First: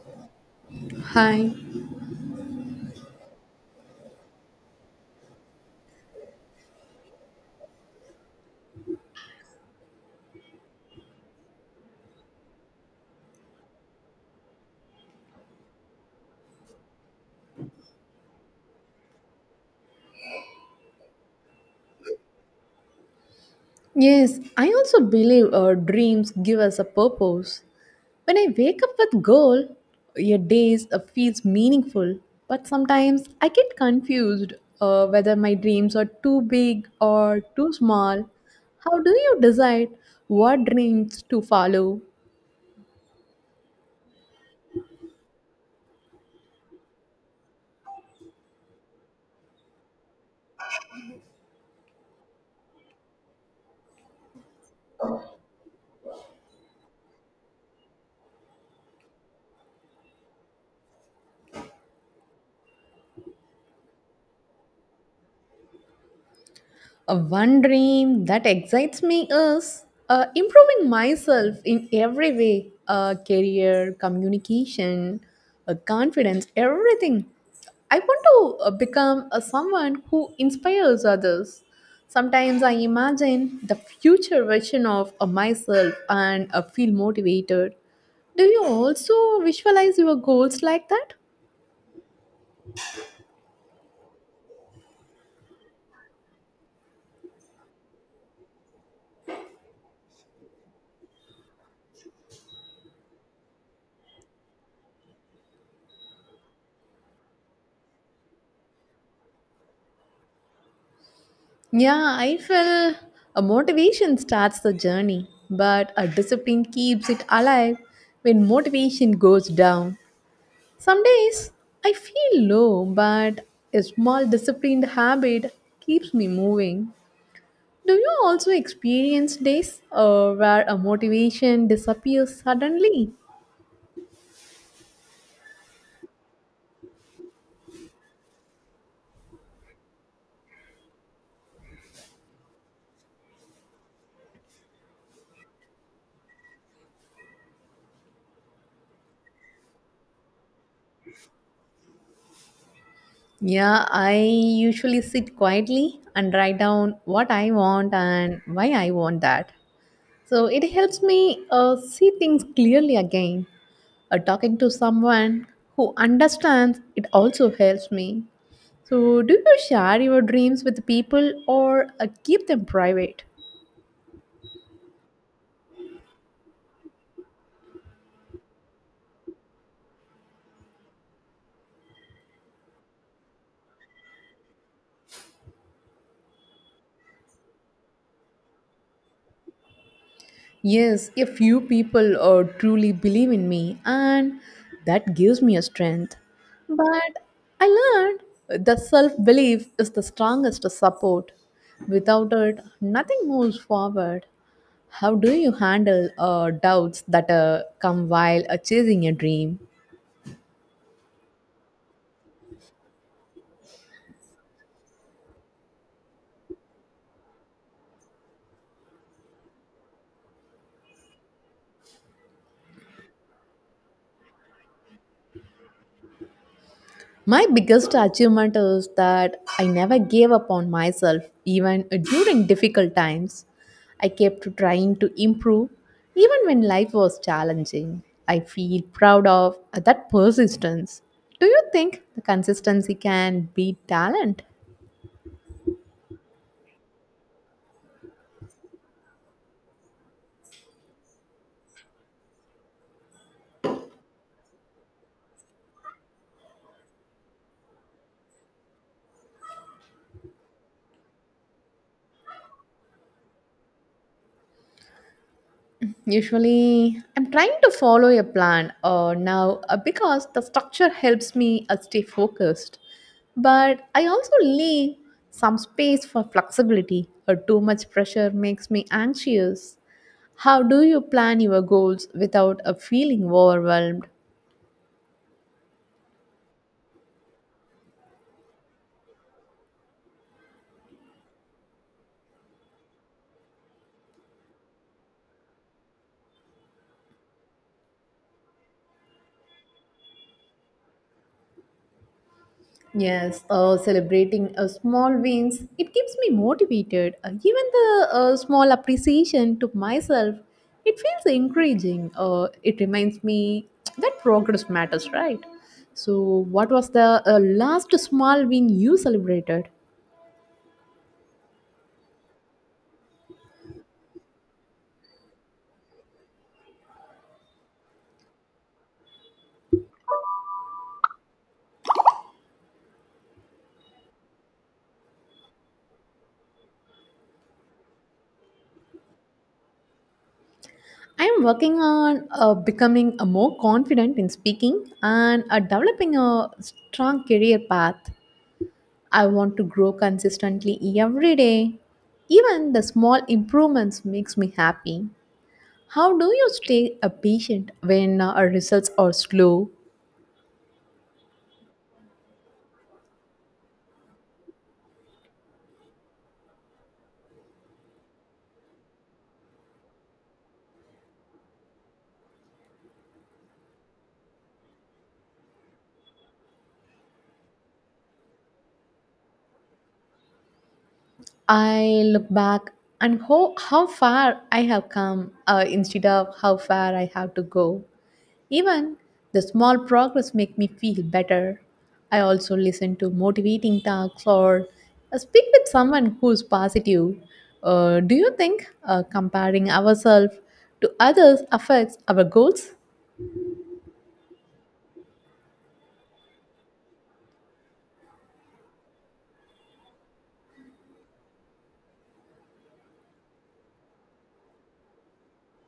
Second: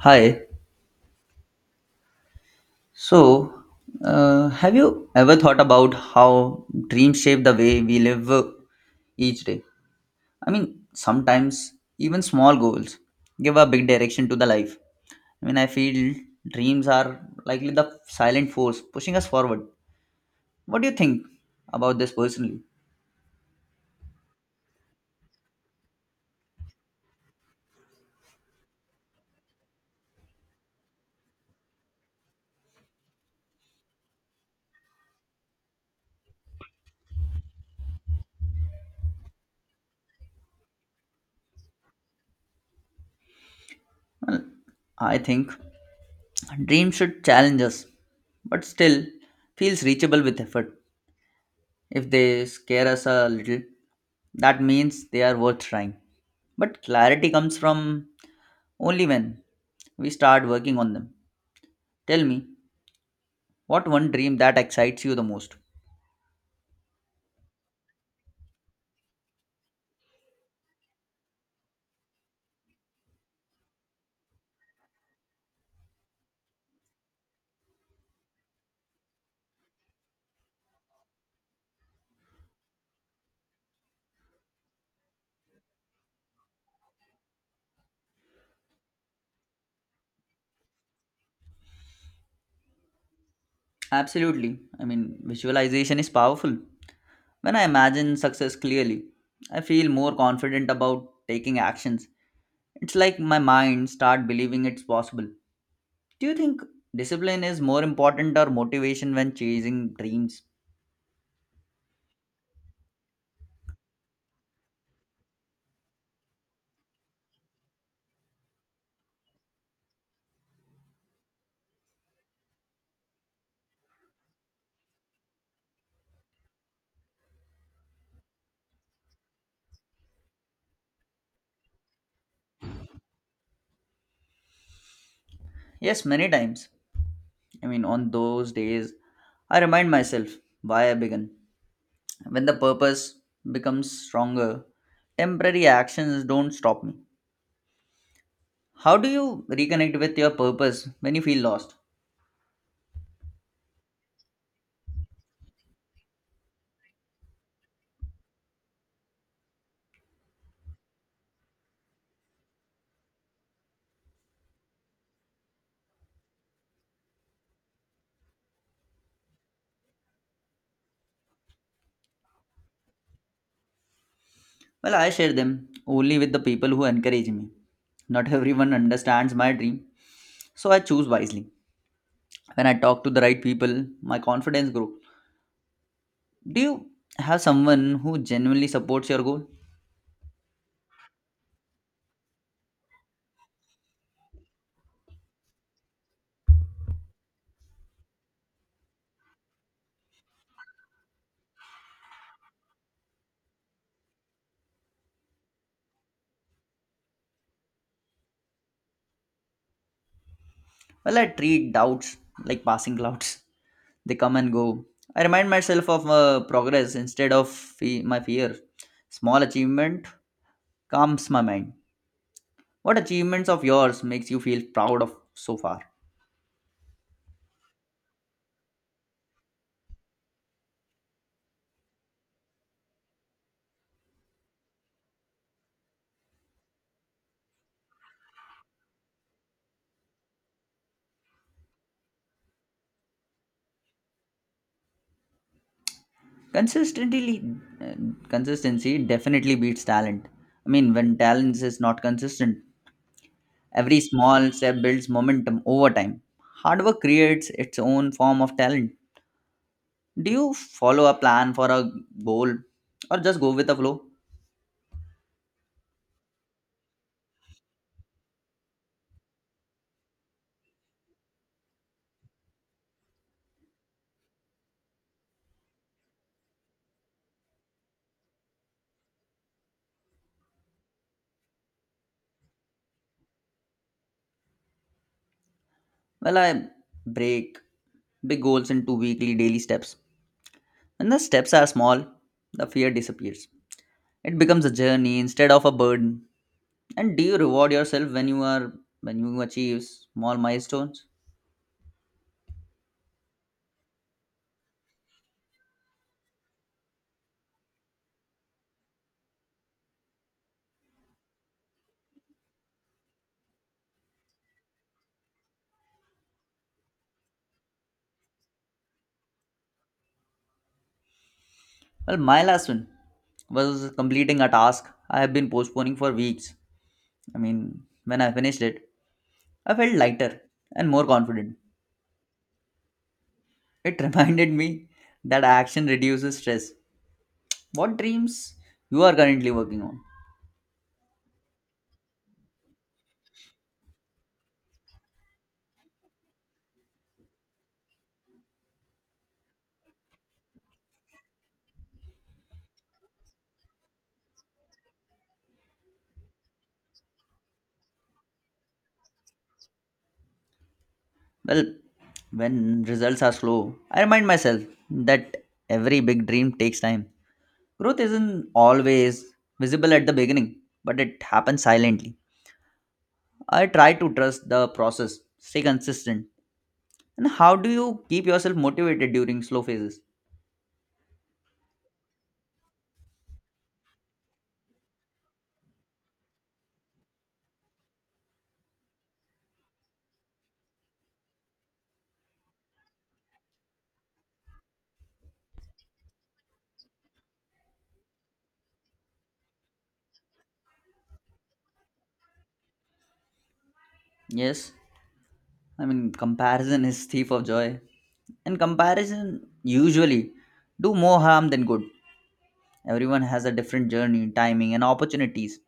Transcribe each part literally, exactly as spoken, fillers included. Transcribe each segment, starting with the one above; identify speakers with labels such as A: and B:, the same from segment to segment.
A: Hi.
B: Hi.
A: So, uh, have you ever thought about how dreams shape the way we live uh, each day? I mean, sometimes even small goals give a big direction to the life. I mean, I feel dreams are likely the silent force pushing us forward. What do you think about this personally?
B: Yes, I also believe our dreams give us a purpose. When I wake up with goal, your days uh, feels meaningful. But sometimes I get confused uh, whether my dreams are too big or too small. How do you decide what dreams to follow?
A: Well, I think dreams should challenge us, but still feels reachable with effort. If they scare us a little, that means they are worth trying. But clarity comes from only when we start working on them. Tell me, what one dream that excites you the most?
B: Uh, one dream that excites me is uh, improving myself in every way uh, career, communication, uh, confidence, everything. I want to uh, become a someone who inspires others. Sometimes I imagine the future version of uh, myself and uh, feel motivated. Do you also visualize your goals like that?
A: Absolutely. I mean, visualization is powerful. When I imagine success clearly, I feel more confident about taking actions. It's like my mind start believing it's possible. Do you think discipline is more important or motivation when chasing dreams?
B: Yeah, I feel a motivation starts the journey, but a discipline keeps it alive when motivation goes down. Some days I feel low, but a small disciplined habit keeps me moving. Do you also experience days uh, where a motivation disappears suddenly?
A: Yes, many times. I mean, on those days, I remind myself why I began. When the purpose becomes stronger, temporary actions don't stop me. How do you reconnect with your purpose when you feel lost?
B: Yeah, I usually sit quietly and write down what I want and why I want that. So it helps me uh, see things clearly again. Uh, talking to someone who understands it also helps me. So, do you share your dreams with people or uh, keep them private?
A: Well, I share them only with the people who encourage me. Not everyone understands my dream, so I choose wisely. When I talk to the right people, my confidence grows. Do you have someone who genuinely supports your goal?
B: Yes, a few people uh, truly believe in me, and that gives me a strength. But I learned that self belief is the strongest support. Without it, nothing moves forward. How do you handle uh, doubts that uh, come while uh, chasing a dream?
A: Well, I treat doubts like passing clouds. They come and go. I remind myself of uh, progress instead of fe- my fear. Small achievement calms my mind. What achievements of yours makes you feel proud of so far?
B: My biggest achievement is that I never gave up on myself, even during difficult times. I kept trying to improve, even when life was challenging. I feel proud of that persistence. Do you think the consistency can beat talent?
A: Consistently, uh, consistency definitely beats talent. I mean, when talent is not consistent, every small step builds momentum over time. Hard work creates its own form of talent. Do you follow a plan for a goal or just go with the flow?
B: Usually, I'm trying to follow a plan uh, now uh, because the structure helps me uh, stay focused. But I also leave some space for flexibility, or too much pressure makes me anxious. How do you plan your goals without uh, feeling overwhelmed?
A: Well, I break big goals into weekly daily steps. When the steps are small, the fear disappears. It becomes a journey instead of a burden. And do you reward yourself when you are when you achieve small milestones?
B: Yes, uh, celebrating uh, small wins, it keeps me motivated. Uh, even the uh, small appreciation to myself, it feels encouraging. Uh, it reminds me that progress matters, right? So, what was the uh, last small win you celebrated?
A: Well, my last one was completing a task I have been postponing for weeks. I mean, when I finished it, I felt lighter and more confident. It reminded me that action reduces stress. What dreams you are currently working on?
B: I am working on uh, becoming a more confident in speaking and uh, developing a strong career path. I want to grow consistently every day. Even the small improvements makes me happy. How do you stay a patient when uh, our results are slow?
A: Well, when results are slow, I remind myself that every big dream takes time. Growth isn't always visible at the beginning, but it happens silently. I try to trust the process, stay consistent. And how do you keep yourself motivated during slow phases?
B: I look back and how, how far I have come uh, instead of how far I have to go. Even the small progress make me feel better. I also listen to motivating talks or uh, speak with someone who's positive. Uh, do you think uh, comparing ourselves to others affects our goals?
A: Yes, I mean, comparison is thief of joy. And comparison usually do more harm than good. Everyone has a different journey, timing, and opportunities.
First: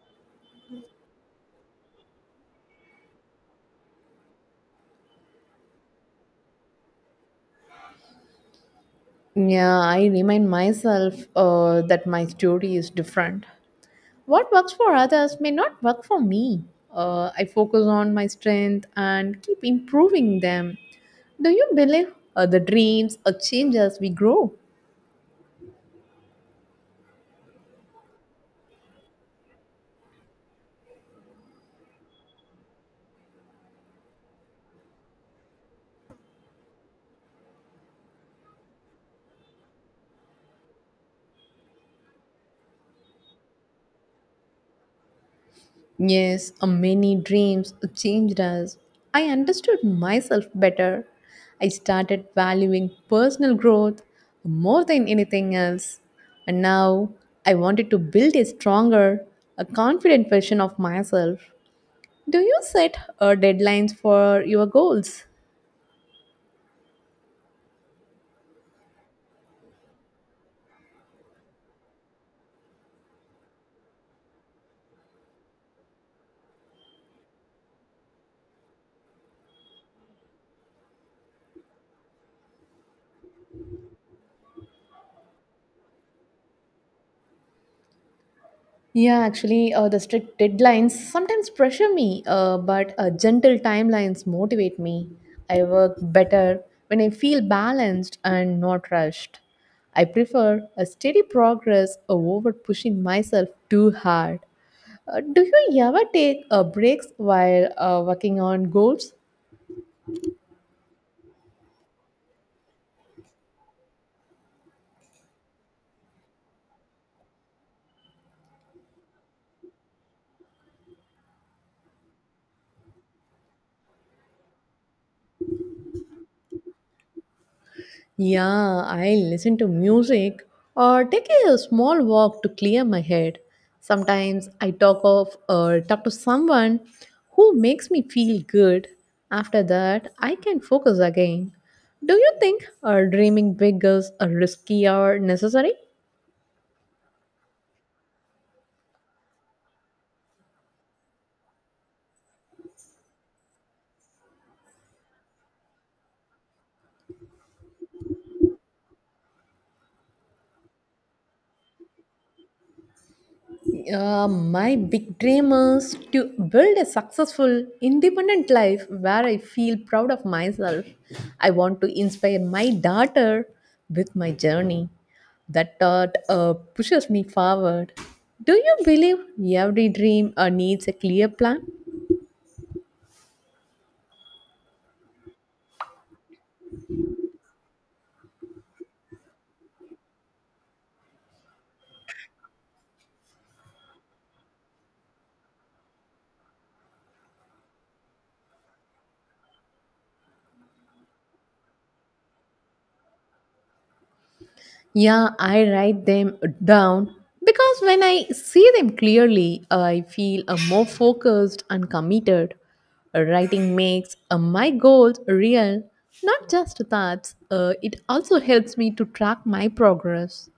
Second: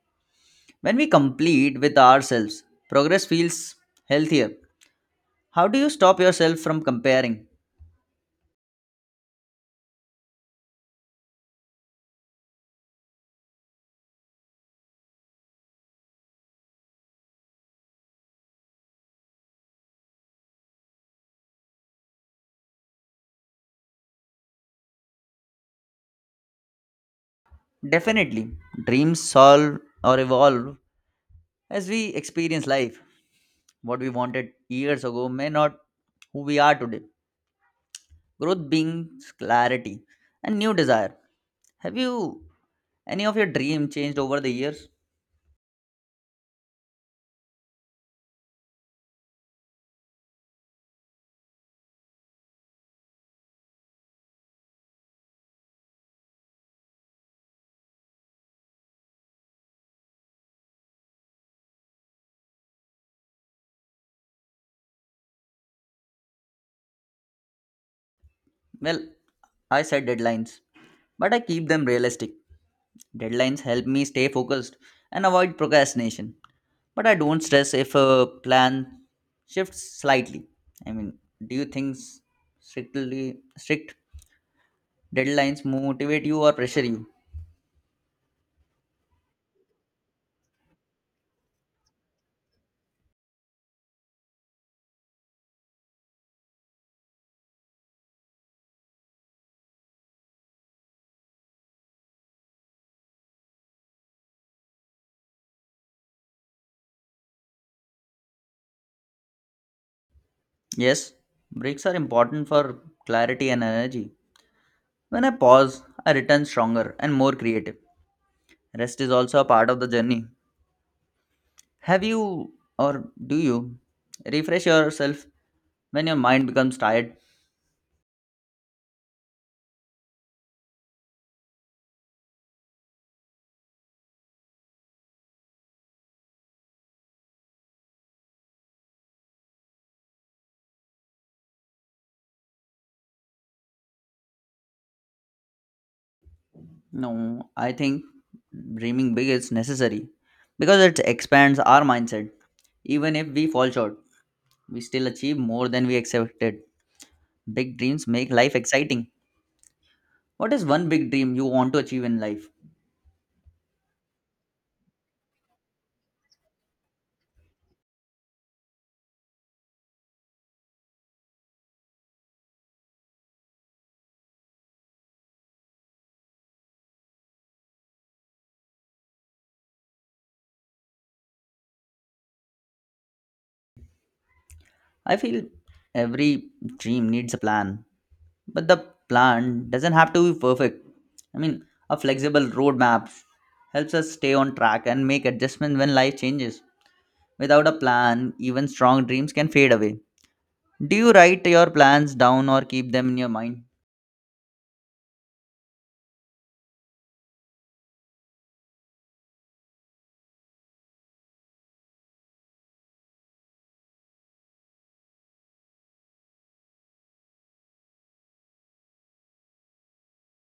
A: When we complete with ourselves, progress feels healthier. How do you stop yourself from comparing?
B: Yeah, I remind myself uh, that my story is different. What works for others may not work for me. Uh, I focus on my strength and keep improving them. Do you believe uh, the dreams or change as we grow?
A: Definitely, dreams solve or evolve as we experience life. What we wanted years ago may not who we are today. Growth brings clarity and new desire. Have you any of your dream changed over the years?
B: Yes, uh, many dreams changed us. I understood myself better. I started valuing personal growth more than anything else. And now I wanted to build a stronger, a confident version of myself. Do you set uh, deadlines for your goals?
A: Well, I set deadlines, but I keep them realistic. Deadlines help me stay focused and avoid procrastination. But I don't stress if a plan shifts slightly. I mean, do you think s- strictly strict deadlines motivate you or pressure you?
B: Yeah, actually, uh, the strict deadlines sometimes pressure me, uh, but uh, gentle timelines motivate me. I work better when I feel balanced and not rushed. I prefer a steady progress over pushing myself too hard. Uh, do you ever take uh, breaks while uh, working on goals?
A: Yes, breaks are important for clarity and energy. When I pause, I return stronger and more creative. Rest is also a part of the journey. Have you or Do you refresh yourself when your mind becomes tired?
B: Yeah, I listen to music or take a small walk to clear my head. Sometimes I talk of or talk to someone who makes me feel good. After that, I can focus again. Do you think uh, dreaming big is uh, risky or necessary?
A: No, I think dreaming big is necessary because it expands our mindset. Even if we fall short, we still achieve more than we expected. Big dreams make life exciting. What is one big dream you want to achieve in life?
B: Uh, my big dream is to build a successful, independent life where I feel proud of myself. I want to inspire my daughter with my journey. That thought uh, pushes me forward. Do you believe every dream uh, needs a clear plan?
A: I feel every dream needs a plan, but the plan doesn't have to be perfect. I mean, a flexible roadmap helps us stay on track and make adjustments when life changes. Without a plan, even strong dreams can fade away. Do you write your plans down or keep them in your mind?
B: Yeah, I write them down because when I see them clearly, I feel uh, more focused and committed. Writing makes uh, my goals real, not just thoughts. Uh, it also helps me to track my progress.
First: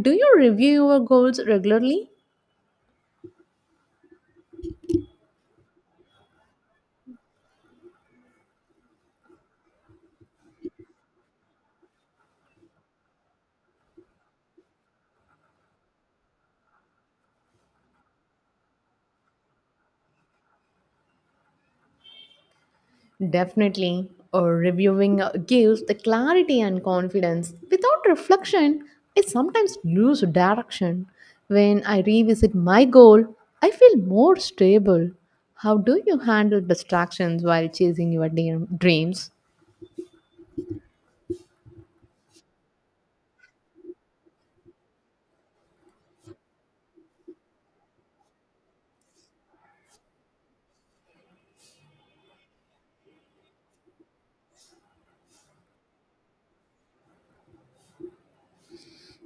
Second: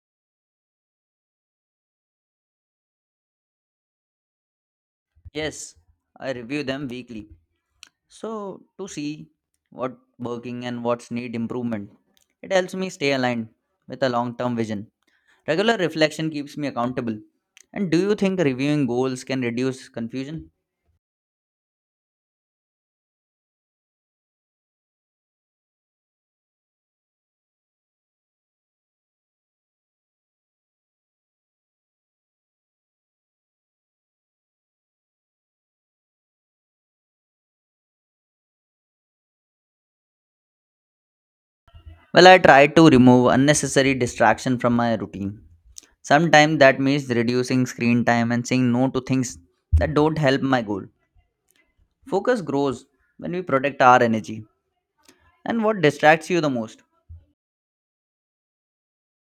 B: Do you review your goals regularly?
A: Yes, I review them weekly. So, to see what working and what's need improvement, it helps me stay aligned with a long term vision. Regular reflection keeps me accountable. And do you think reviewing goals can reduce confusion?
B: Definitely. Or reviewing uh, gives the clarity and confidence. Without reflection, I sometimes lose direction. When I revisit my goal, I feel more stable. How do you handle distractions while chasing your dream- dreams?
A: Well, I try to remove unnecessary distraction from my routine. Sometimes that means reducing screen time and saying no to things that don't help my goal. Focus grows when we protect our energy. And what distracts you the most?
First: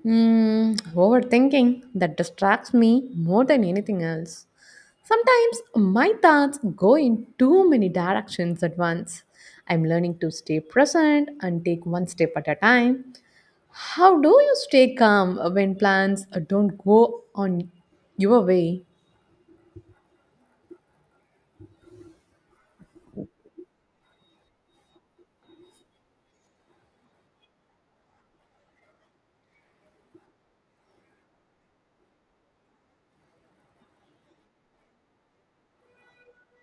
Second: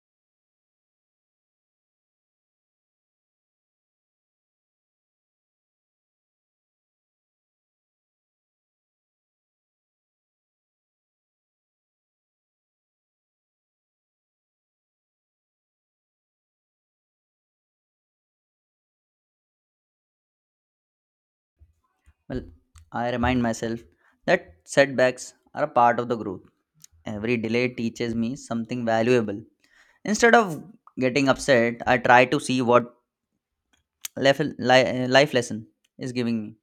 B: Hmm, overthinking that distracts me more than anything else. Sometimes my thoughts go in too many directions at once. I'm learning to stay present and take one step at a time. How do you stay calm when plans don't go on your way?
A: Well, I remind myself that setbacks are a part of the growth. Every delay teaches me something valuable. Instead of getting upset, I try to see what life, li- life lesson is giving me.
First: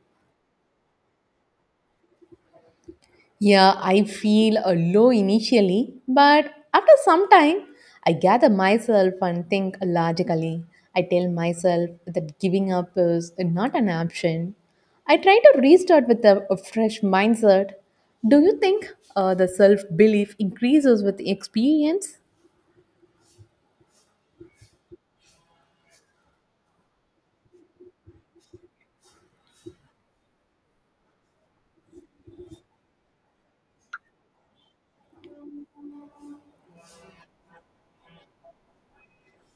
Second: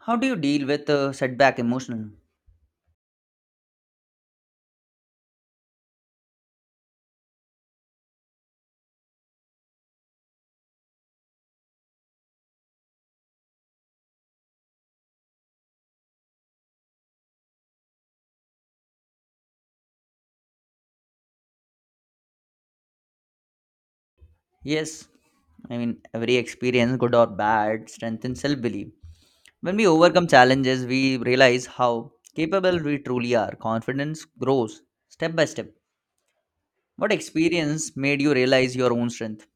A: How do you deal with uh, setback emotionally?
B: Yeah, I feel uh, low initially, but after some time, I gather myself and think logically. I tell myself that giving up is not an option. I try to restart with a, a fresh mindset. Do you think uh, the self belief increases with experience?
A: Yes, I mean, every experience, good or bad, strengthens self belief. When we overcome challenges, we realize how capable we truly are. Confidence grows step by step. What experience made you realize your own strength?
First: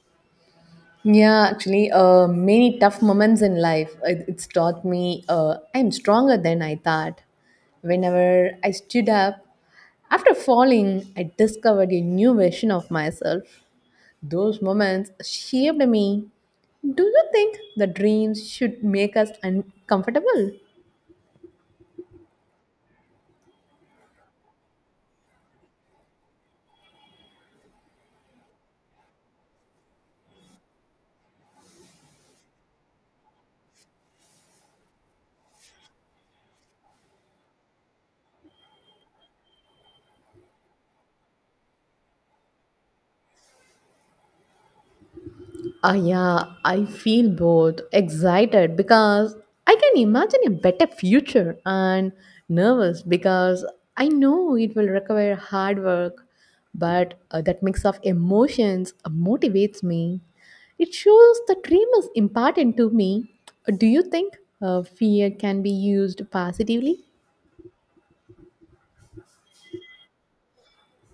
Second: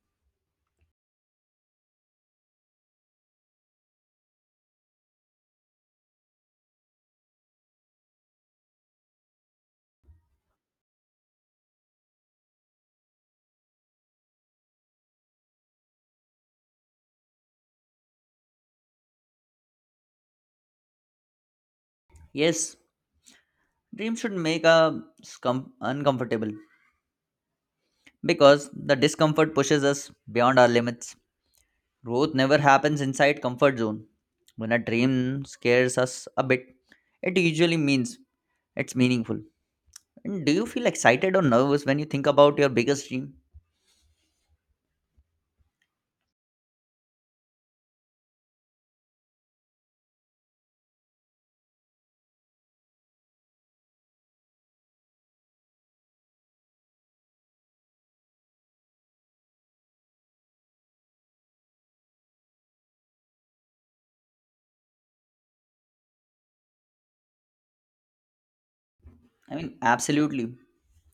B: Yeah, actually, uh, many tough moments in life. It, it's taught me uh, I'm stronger than I thought. Whenever I stood up, after falling, I discovered a new version of myself. Those moments shaped me. Do you think the dreams should make us uncomfortable?
A: Yes, dreams should make us com- uncomfortable, because the discomfort pushes us beyond our limits. Growth never happens inside comfort zone. When a dream scares us a bit, it usually means it's meaningful. And do you feel excited or nervous when you think about your biggest dream?
B: Ah, yeah, I feel both excited because I can imagine a better future and nervous because I know it will require hard work, but uh, that mix of emotions motivates me. It shows the dream is important to me. Do you think uh, fear can be used positively?
A: I mean, absolutely.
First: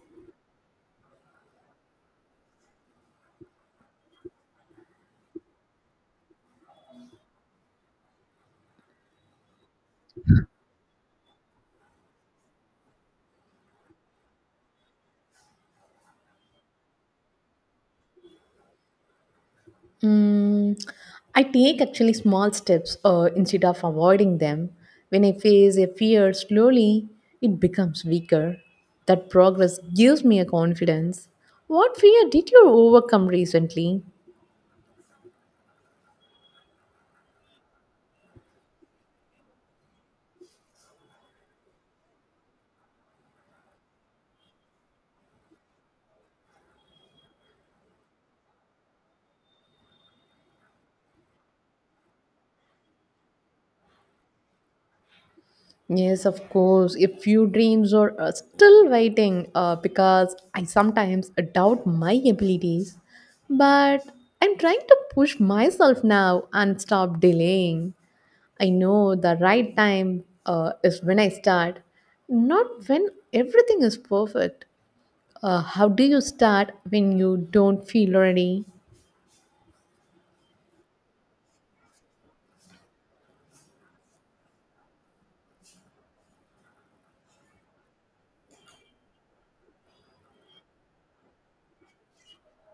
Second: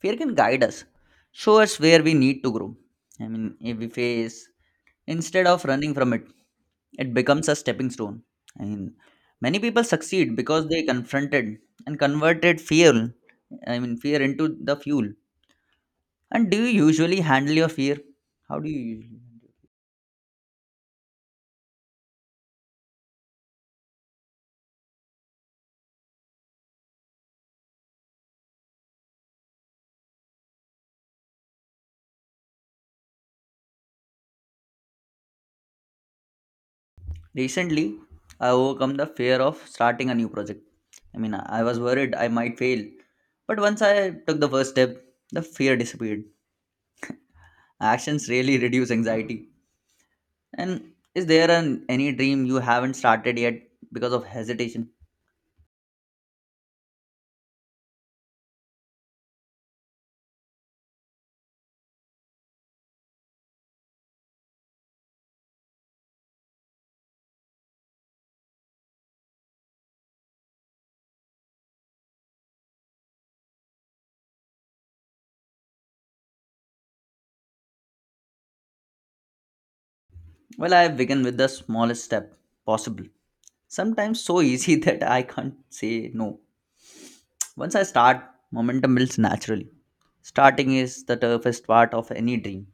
A: Fear can guide us, show us where we need to grow. I mean, if we face instead of running from it, it becomes a stepping stone. I mean, many people succeed because they confronted and converted fear, I mean, fear into the fuel. And do you usually handle your fear? How do you usually?
B: Mm, I take actually small steps uh, instead of avoiding them. When I face a fear slowly, it becomes weaker. That progress gives me a confidence. What fear did you overcome recently?
A: Recently, I overcome the fear of starting a new project. I mean, I I was worried I might fail, but once I took the first step, the fear disappeared. Actions really reduce anxiety. And is there an, any dream you haven't started yet because of hesitation?
B: Yes, of course. A few dreams are uh, still waiting uh, because I sometimes doubt my abilities. But I'm trying to push myself now and stop delaying. I know the right time uh, is when I start, not when everything is perfect. Uh, how do you start when you don't feel ready?
A: Well, I begin with the smallest step possible. Sometimes so easy that I can't say no. Once I start, momentum builds naturally. Starting is the toughest part of any dream.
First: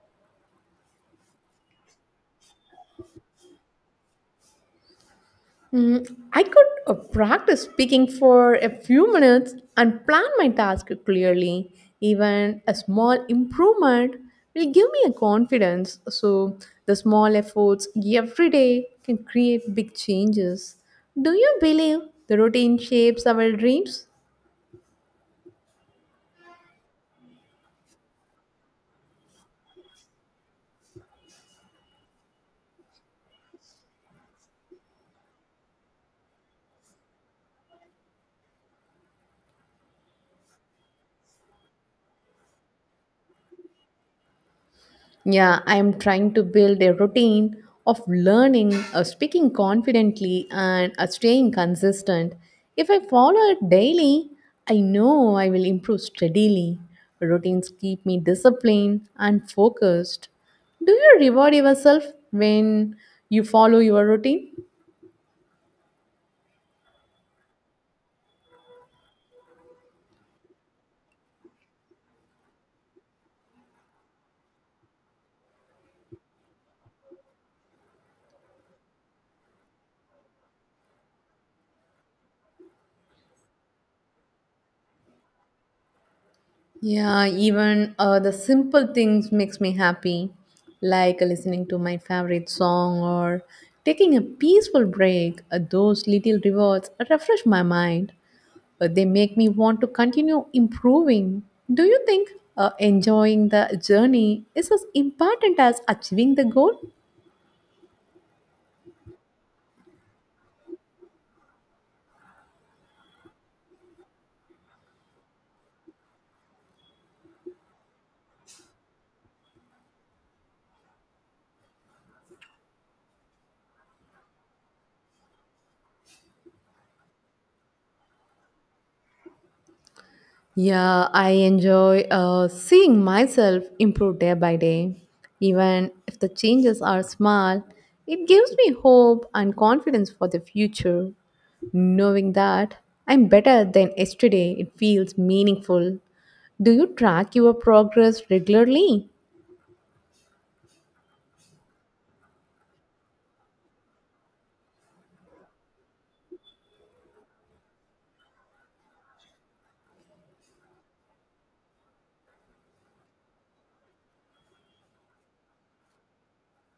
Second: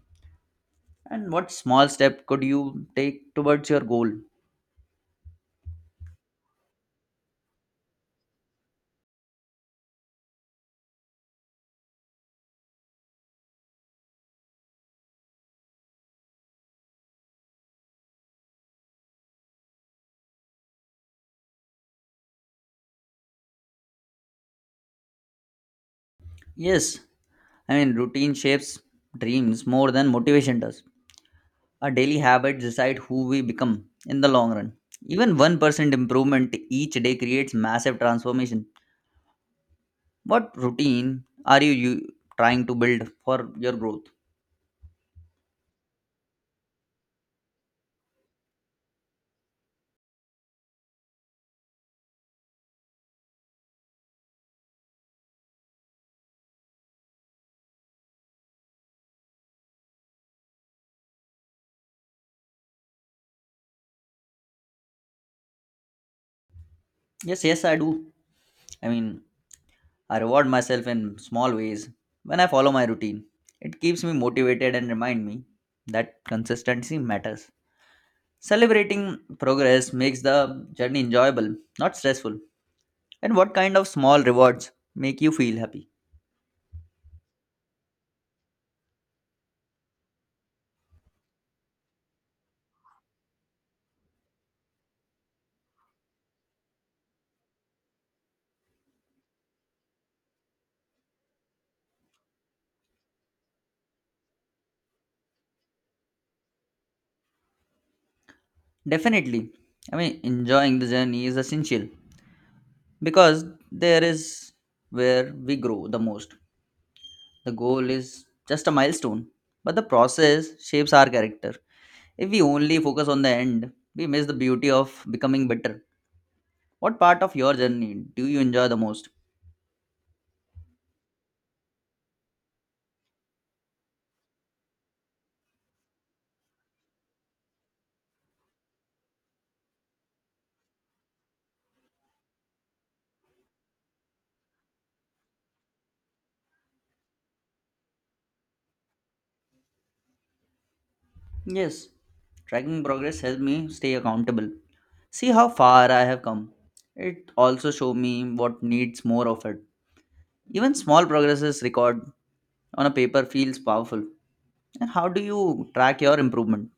A: And what small step could you take towards your goal?
B: Mm, I could uh, practice speaking for a few minutes and plan my task clearly. Even a small improvement will give me a confidence. So, the small efforts every day can create big changes. Do you believe the routine shapes our dreams?
A: Yes, I mean, routine shapes dreams more than motivation does. Our daily habits decide who we become in the long run. Even one percent improvement each day creates massive transformation. What routine are you, you trying to build for your growth?
B: Yeah, I'm trying to build a routine of learning, of speaking confidently, and of staying consistent. If I follow it daily, I know I will improve steadily. Routines keep me disciplined and focused. Do you reward yourself when you follow your routine?
A: Yes, yes, I do. I mean, I reward myself in small ways when I follow my routine. It keeps me motivated and remind me that consistency matters. Celebrating progress makes the journey enjoyable, not stressful. And what kind of small rewards make you feel happy?
B: Yeah, even uh, the simple things makes me happy, like listening to my favorite song or taking a peaceful break. Uh, those little rewards refresh my mind. Uh, they make me want to continue improving. Do you think uh, enjoying the journey is as important as achieving the goal?
A: Definitely. I mean, enjoying the journey is essential because there is where we grow the most. The goal is just a milestone, but the process shapes our character. If we only focus on the end, we miss the beauty of becoming better. What part of your journey do you enjoy the most?
B: Yeah, I enjoy uh, seeing myself improve day by day. Even if the changes are small, it gives me hope and confidence for the future. Knowing that I'm better than yesterday, it feels meaningful. Do you track your progress regularly?
A: Yes, tracking progress helps me stay accountable. See how far I have come. It also shows me what needs more of it. Even small progresses recorded on a paper feels powerful. And how do you track your improvement?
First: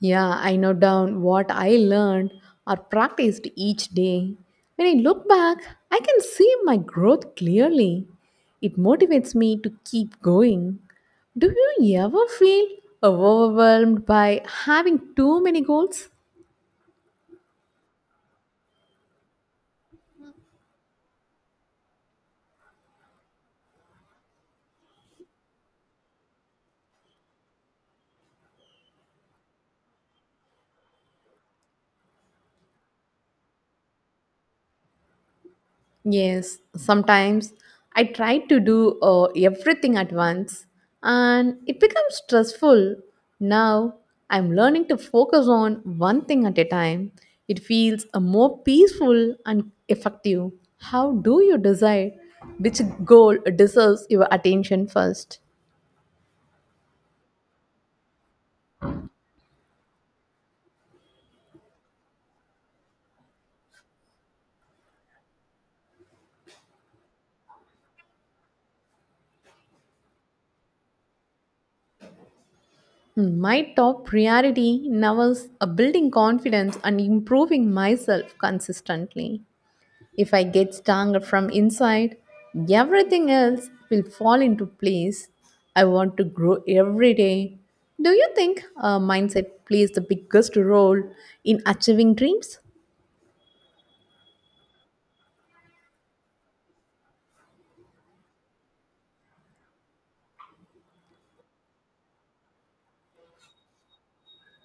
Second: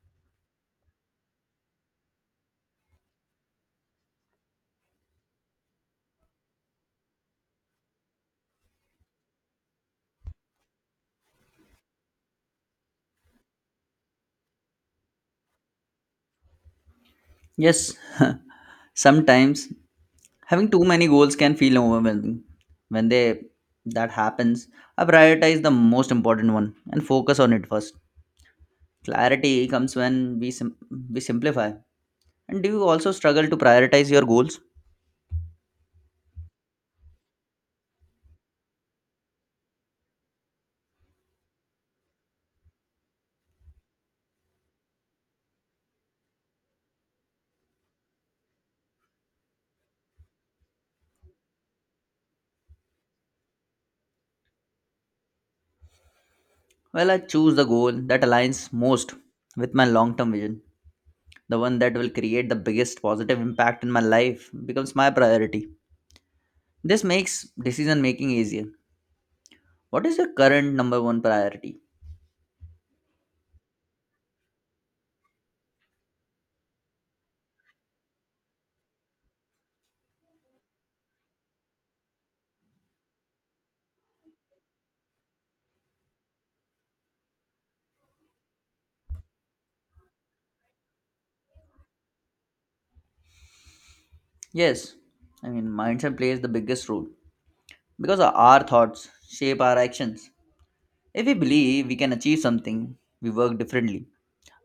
B: Yeah, I note down what I learned or practiced each day. When I look back, I can see my growth clearly. It motivates me to keep going. Do you ever feel overwhelmed by having too many goals?
A: Yes, sometimes having too many goals can feel overwhelming. When they that happens, I prioritize the most important one and focus on it first. Clarity comes when we sim- we simplify. And do you also struggle to prioritize your goals?
B: Yes, sometimes I try to do uh, everything at once and it becomes stressful. Now I'm learning to focus on one thing at a time. It feels uh, more peaceful and effective. How do you decide which goal deserves your attention first?
A: Well, I choose the goal that aligns most with my long-term vision. The one that will create the biggest positive impact in my life becomes my priority. This makes decision making easier. What is your current number one priority?
B: Hmm, my top priority now is uh, building confidence and improving myself consistently. If I get stronger from inside, everything else will fall into place. I want to grow every day. Do you think uh, mindset plays the biggest role in achieving dreams?
A: Yes, I mean mindset plays the biggest role, because our thoughts shape our actions. If we believe we can achieve something, we work differently.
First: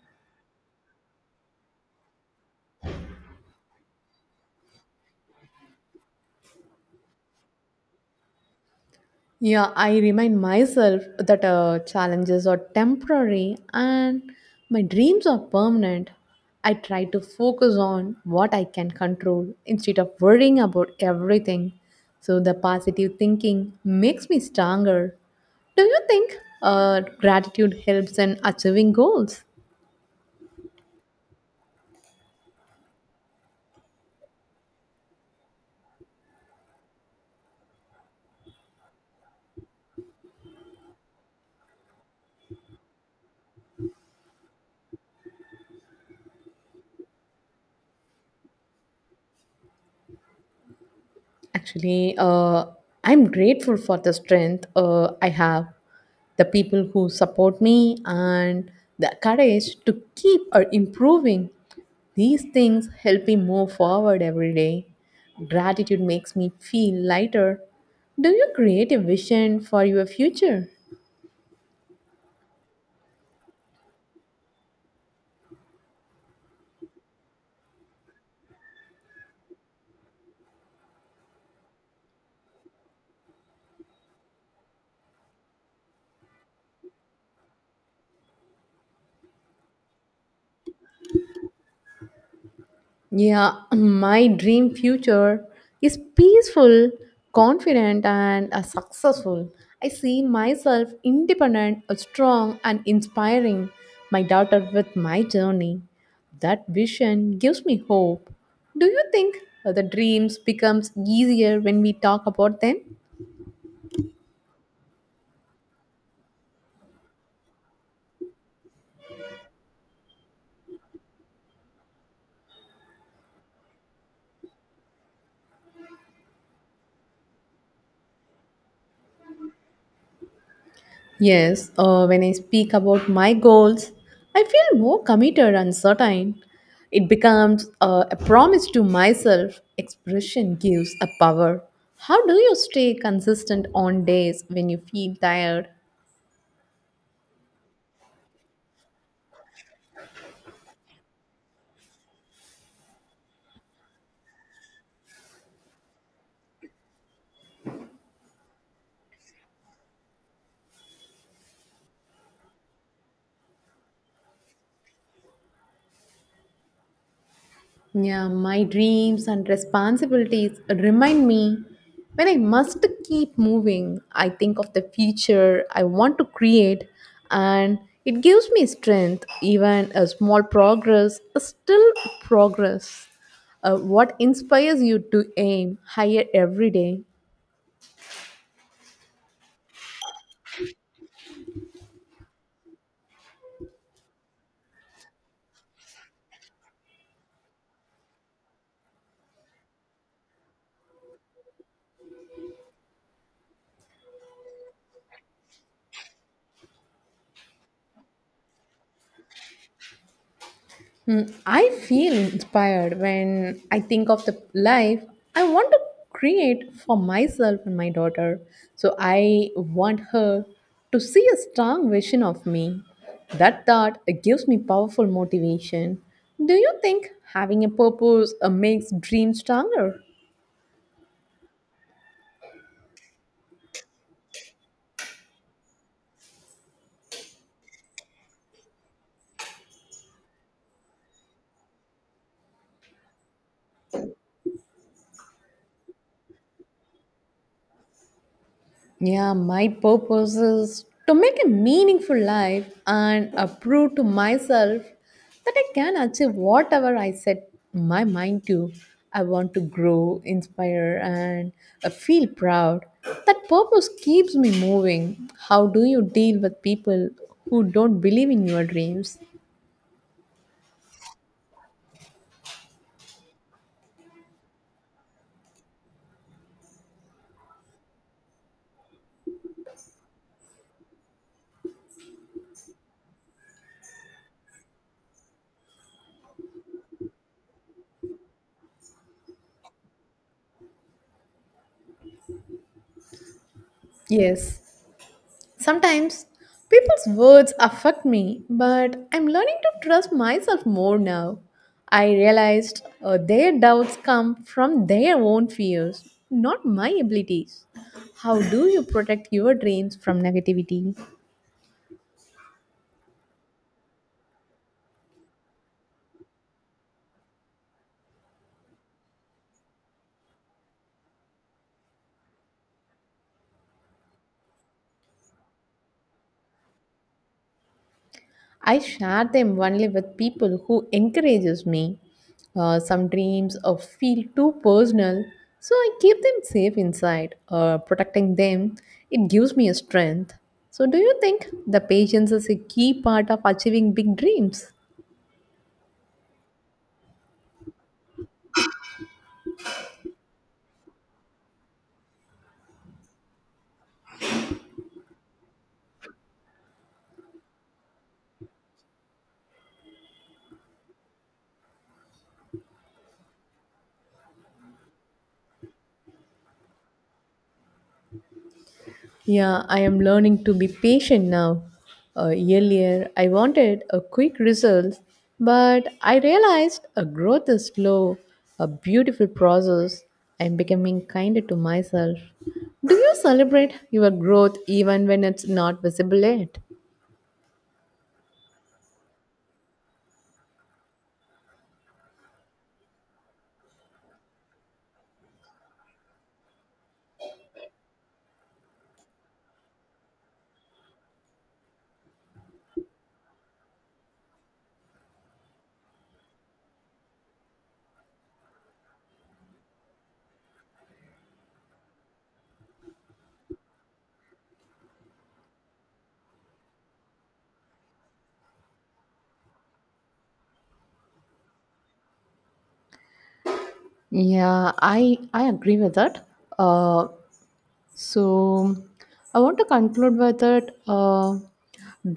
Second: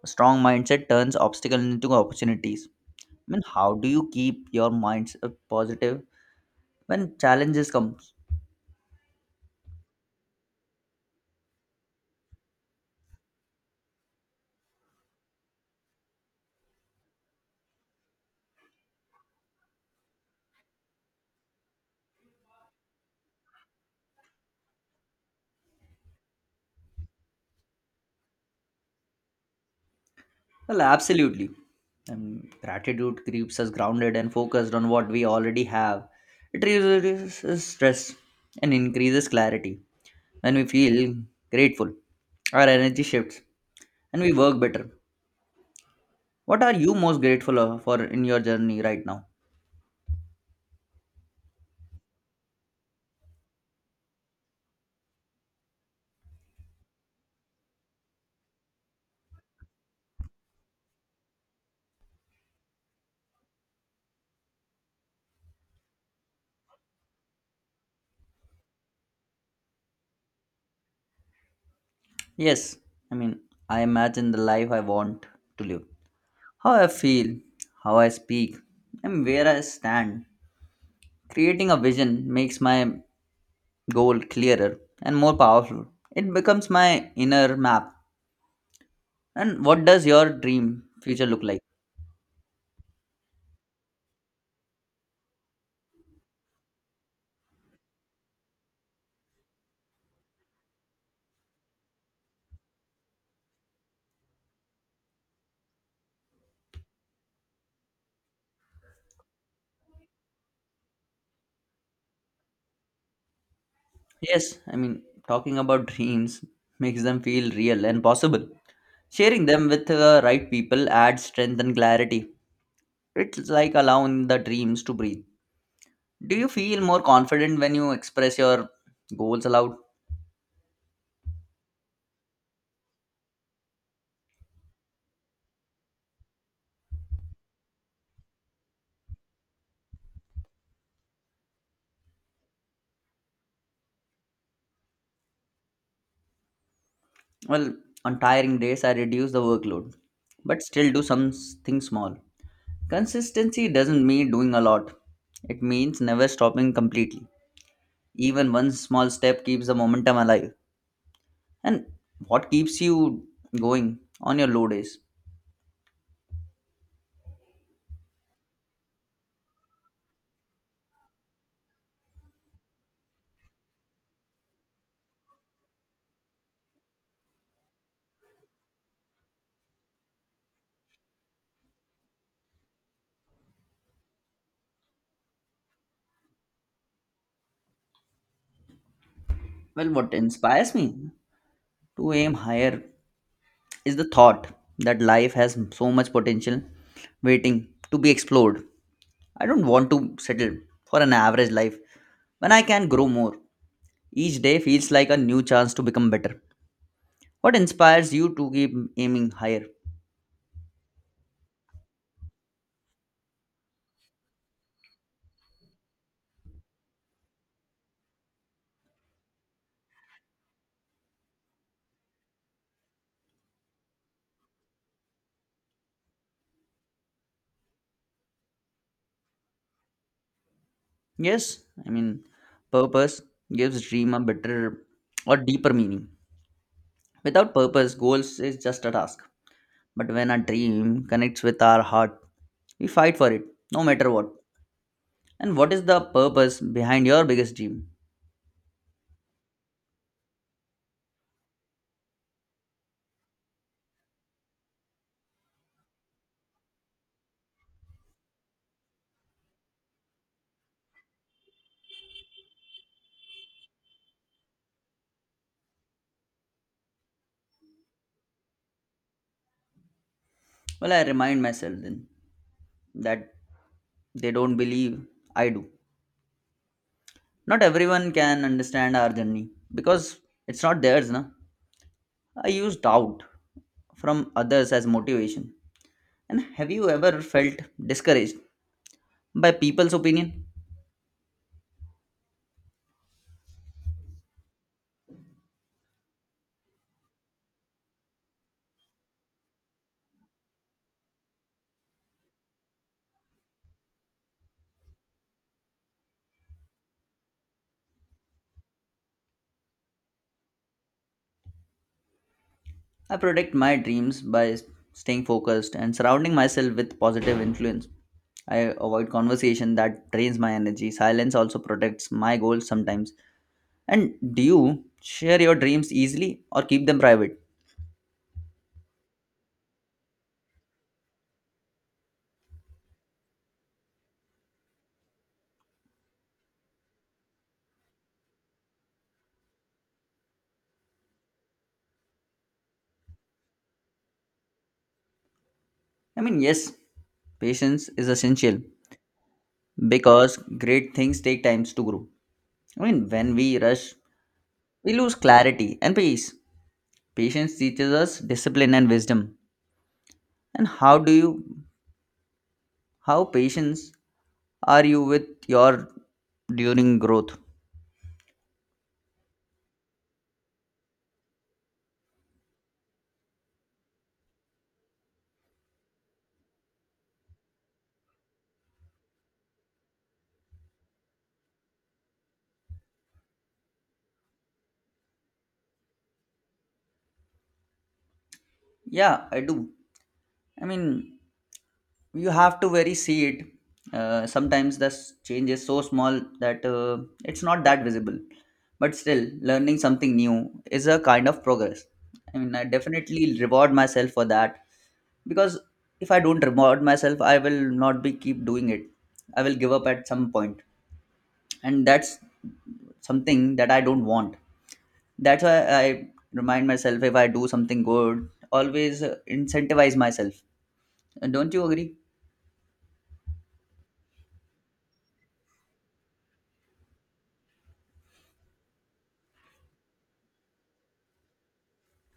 A: A strong mindset turns obstacles into opportunities. I mean, how do you keep your minds uh, positive when challenges come?
B: Yeah, I remind myself that uh, challenges are temporary and my dreams are permanent. I try to focus on what I can control instead of worrying about everything. So, the positive thinking makes me stronger. Do you think uh, gratitude helps in achieving goals?
A: Well, absolutely. And gratitude keeps us grounded and focused on what we already have. It reduces stress and increases clarity. When we feel grateful, our energy shifts and we work better. What are you most grateful of- for in your journey right now?
B: Actually, uh, I'm grateful for the strength uh, I have, the people who support me, and the courage to keep or improving. These things help me move forward every day. Gratitude makes me feel lighter. Do you create a vision for your future?
A: Yes, I mean, I imagine the life I want to live. How I feel, how I speak, and where I stand. Creating a vision makes my goal clearer and more powerful. It becomes my inner map. And what does your dream future look like?
B: Yeah, my dream future is peaceful, confident, and uh, successful. I see myself independent, uh, strong, and inspiring my daughter with my journey. That vision gives me hope. Do you think uh, the dreams becomes easier when we talk about them?
A: Yes, I mean, talking about dreams makes them feel real and possible. Sharing them with the right people adds strength and clarity. It's like allowing the dreams to breathe. Do you feel more confident when you express your goals aloud?
B: Yes, uh, when I speak about my goals, I feel more committed and certain. It becomes uh, a promise to myself. Expression gives a power. How do you stay consistent on days when you feel tired?
A: Well, on tiring days, I reduce the workload, but still do something small. Consistency doesn't mean doing a lot, it means never stopping completely. Even one small step keeps the momentum alive. And what keeps you going on your low days?
B: Yeah, my dreams and responsibilities remind me when I must keep moving. I think of the future I want to create, and it gives me strength. Even a small progress is still progress. Uh, what inspires you to aim higher every day?
A: Well, what inspires me to aim higher is the thought that life has so much potential waiting to be explored. I don't want to settle for an average life when I can grow more. Each day feels like a new chance to become better. What inspires you to keep aiming higher?
B: Hmm, I feel inspired when I think of the life I want to create for myself and my daughter. So I want her to see a strong vision of me. That thought gives me powerful motivation. Do you think having a purpose uh, makes dreams stronger?
A: Yes, I mean, purpose gives dream a better or deeper meaning. Without purpose, goals is just a task. But when a dream connects with our heart, we fight for it, no matter what. And what is the purpose behind your biggest dream?
B: Yeah, my purpose is to make a meaningful life and uh, prove to myself that I can achieve whatever I set my mind to. I want to grow, inspire, and uh, feel proud. That purpose keeps me moving. How do you deal with people who don't believe in your dreams?
A: Well, I remind myself then that they don't believe, I do. Not everyone can understand our journey because it's not theirs, na? I use doubt from others as motivation. And have you ever felt discouraged by people's opinion?
B: Yes. Sometimes people's words affect me, but I'm learning to trust myself more now. I realized uh, their doubts come from their own fears, not my abilities. How do you protect your dreams from negativity?
A: I protect my dreams by staying focused and surrounding myself with positive influence. I avoid conversation that drains my energy. Silence also protects my goals sometimes. And do you share your dreams easily or keep them private?
B: I share them only with people who encourages me. Uh, some dreams uh, feel too personal, so I keep them safe inside. Uh, protecting them, it gives me a strength. So, do you think the patience is a key part of achieving big dreams?
A: I mean, yes, patience is essential, because great things take times to grow. I mean, when we rush, we lose clarity and peace. Patience teaches us discipline and wisdom. And how do you, how patience are you with your during growth?
B: Yeah, I am learning to be patient now. Uh, earlier, I wanted a quick result, but I realized a growth is slow, a beautiful process. I'm becoming kinder to myself. Do you celebrate your growth even when it's not visible yet?
A: Yeah, I do. I mean, you have to very see it. Uh, sometimes the s- change is so small that uh, it's not that visible. But still, learning something new is a kind of progress. I mean, I definitely reward myself for that, because if I don't reward myself, I will not be keep doing it. I will give up at some point, and that's something that I don't want. That's why I remind myself, if I do something good, always uh, incentivize myself. Uh, don't you agree?
B: Yeah, I I agree with that. Uh, So, I want to conclude with that uh,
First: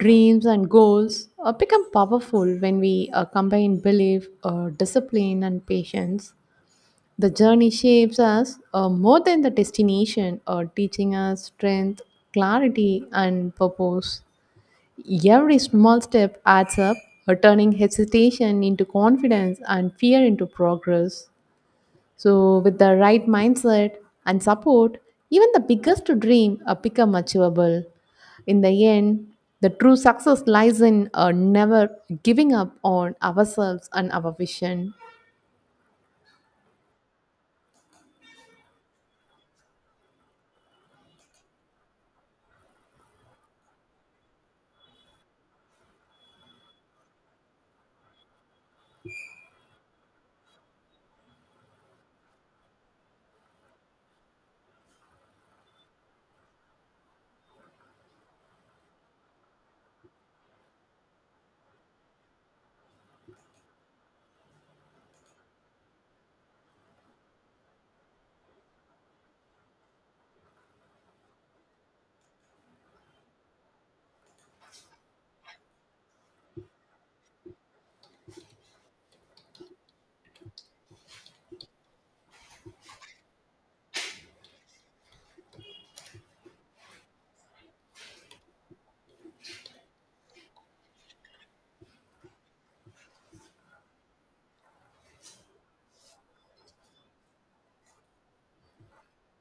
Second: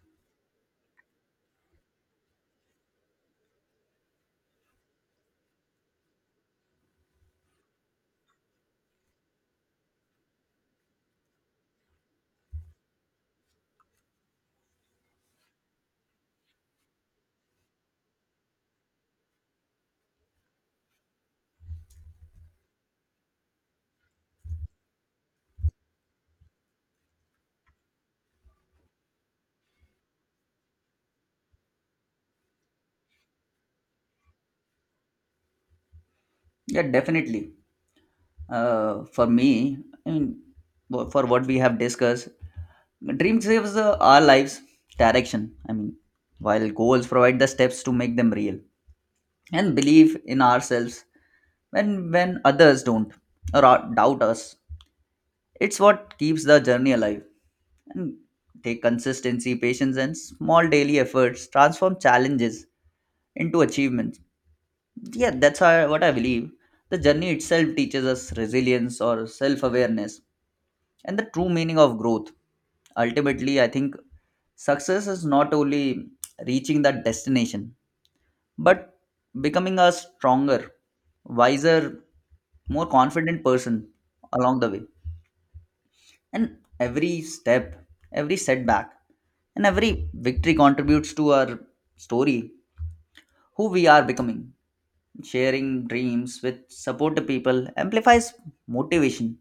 B: dreams and goals uh, become powerful when we uh, combine belief, uh, discipline, and patience. The journey shapes us uh, more than the destination, uh, teaching us strength, clarity, and purpose. Every small step adds up, uh, turning hesitation into confidence and fear into progress. So, with the right mindset and support, even the biggest dream uh, become achievable. In the end, the true success lies in uh, never giving up on ourselves and our vision.
A: Yeah, definitely. uh, for me, I mean, wh- for what we have discussed, dreams saves uh, our lives direction, I mean, while goals provide the steps to make them real, and believe in ourselves when when others don't or are- doubt us. It's what keeps the journey alive. And take consistency, patience, and small daily efforts transform challenges into achievements. Yeah, that's how, what I believe. The journey itself teaches us resilience or self awareness and the true meaning of growth. Ultimately, I think success is not only reaching that destination, but becoming a stronger, wiser, more confident person along the way. And every step, every setback, and every victory contributes to our story, who we are becoming. Sharing dreams with supportive people amplifies motivation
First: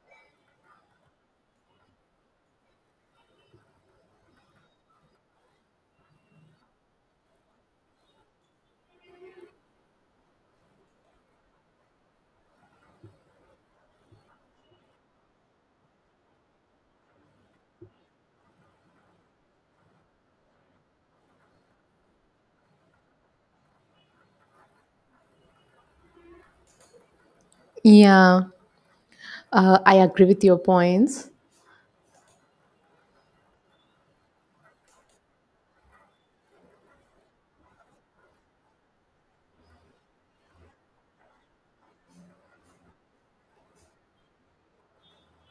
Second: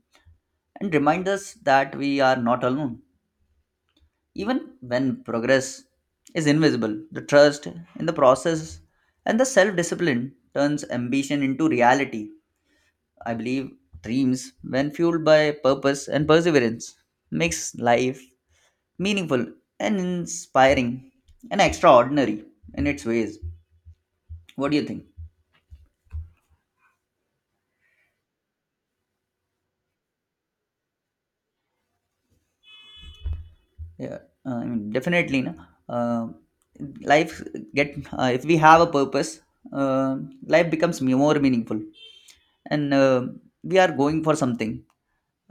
A: and reminds us that we are not alone. Even when progress is invisible, the trust in the process and the self discipline turns ambition into reality. I believe dreams, when fueled by purpose and perseverance, makes life meaningful and inspiring and extraordinary in its ways. What do you think?
B: Yeah, uh, I agree with your points.
A: Yeah, uh, I mean, definitely, no. Uh, Life get, uh, if we have a purpose, uh, life becomes more meaningful, and uh, we are going for something.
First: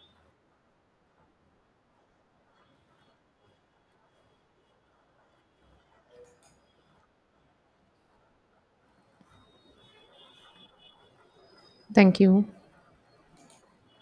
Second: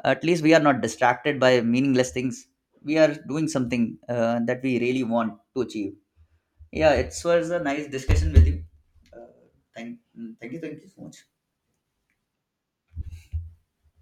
A: At least we are not distracted by meaningless things. We are doing something uh, that we really want to achieve. Yeah, it was a nice discussion with you. Uh, thank, Thank you, thank you so much.
B: Thank you.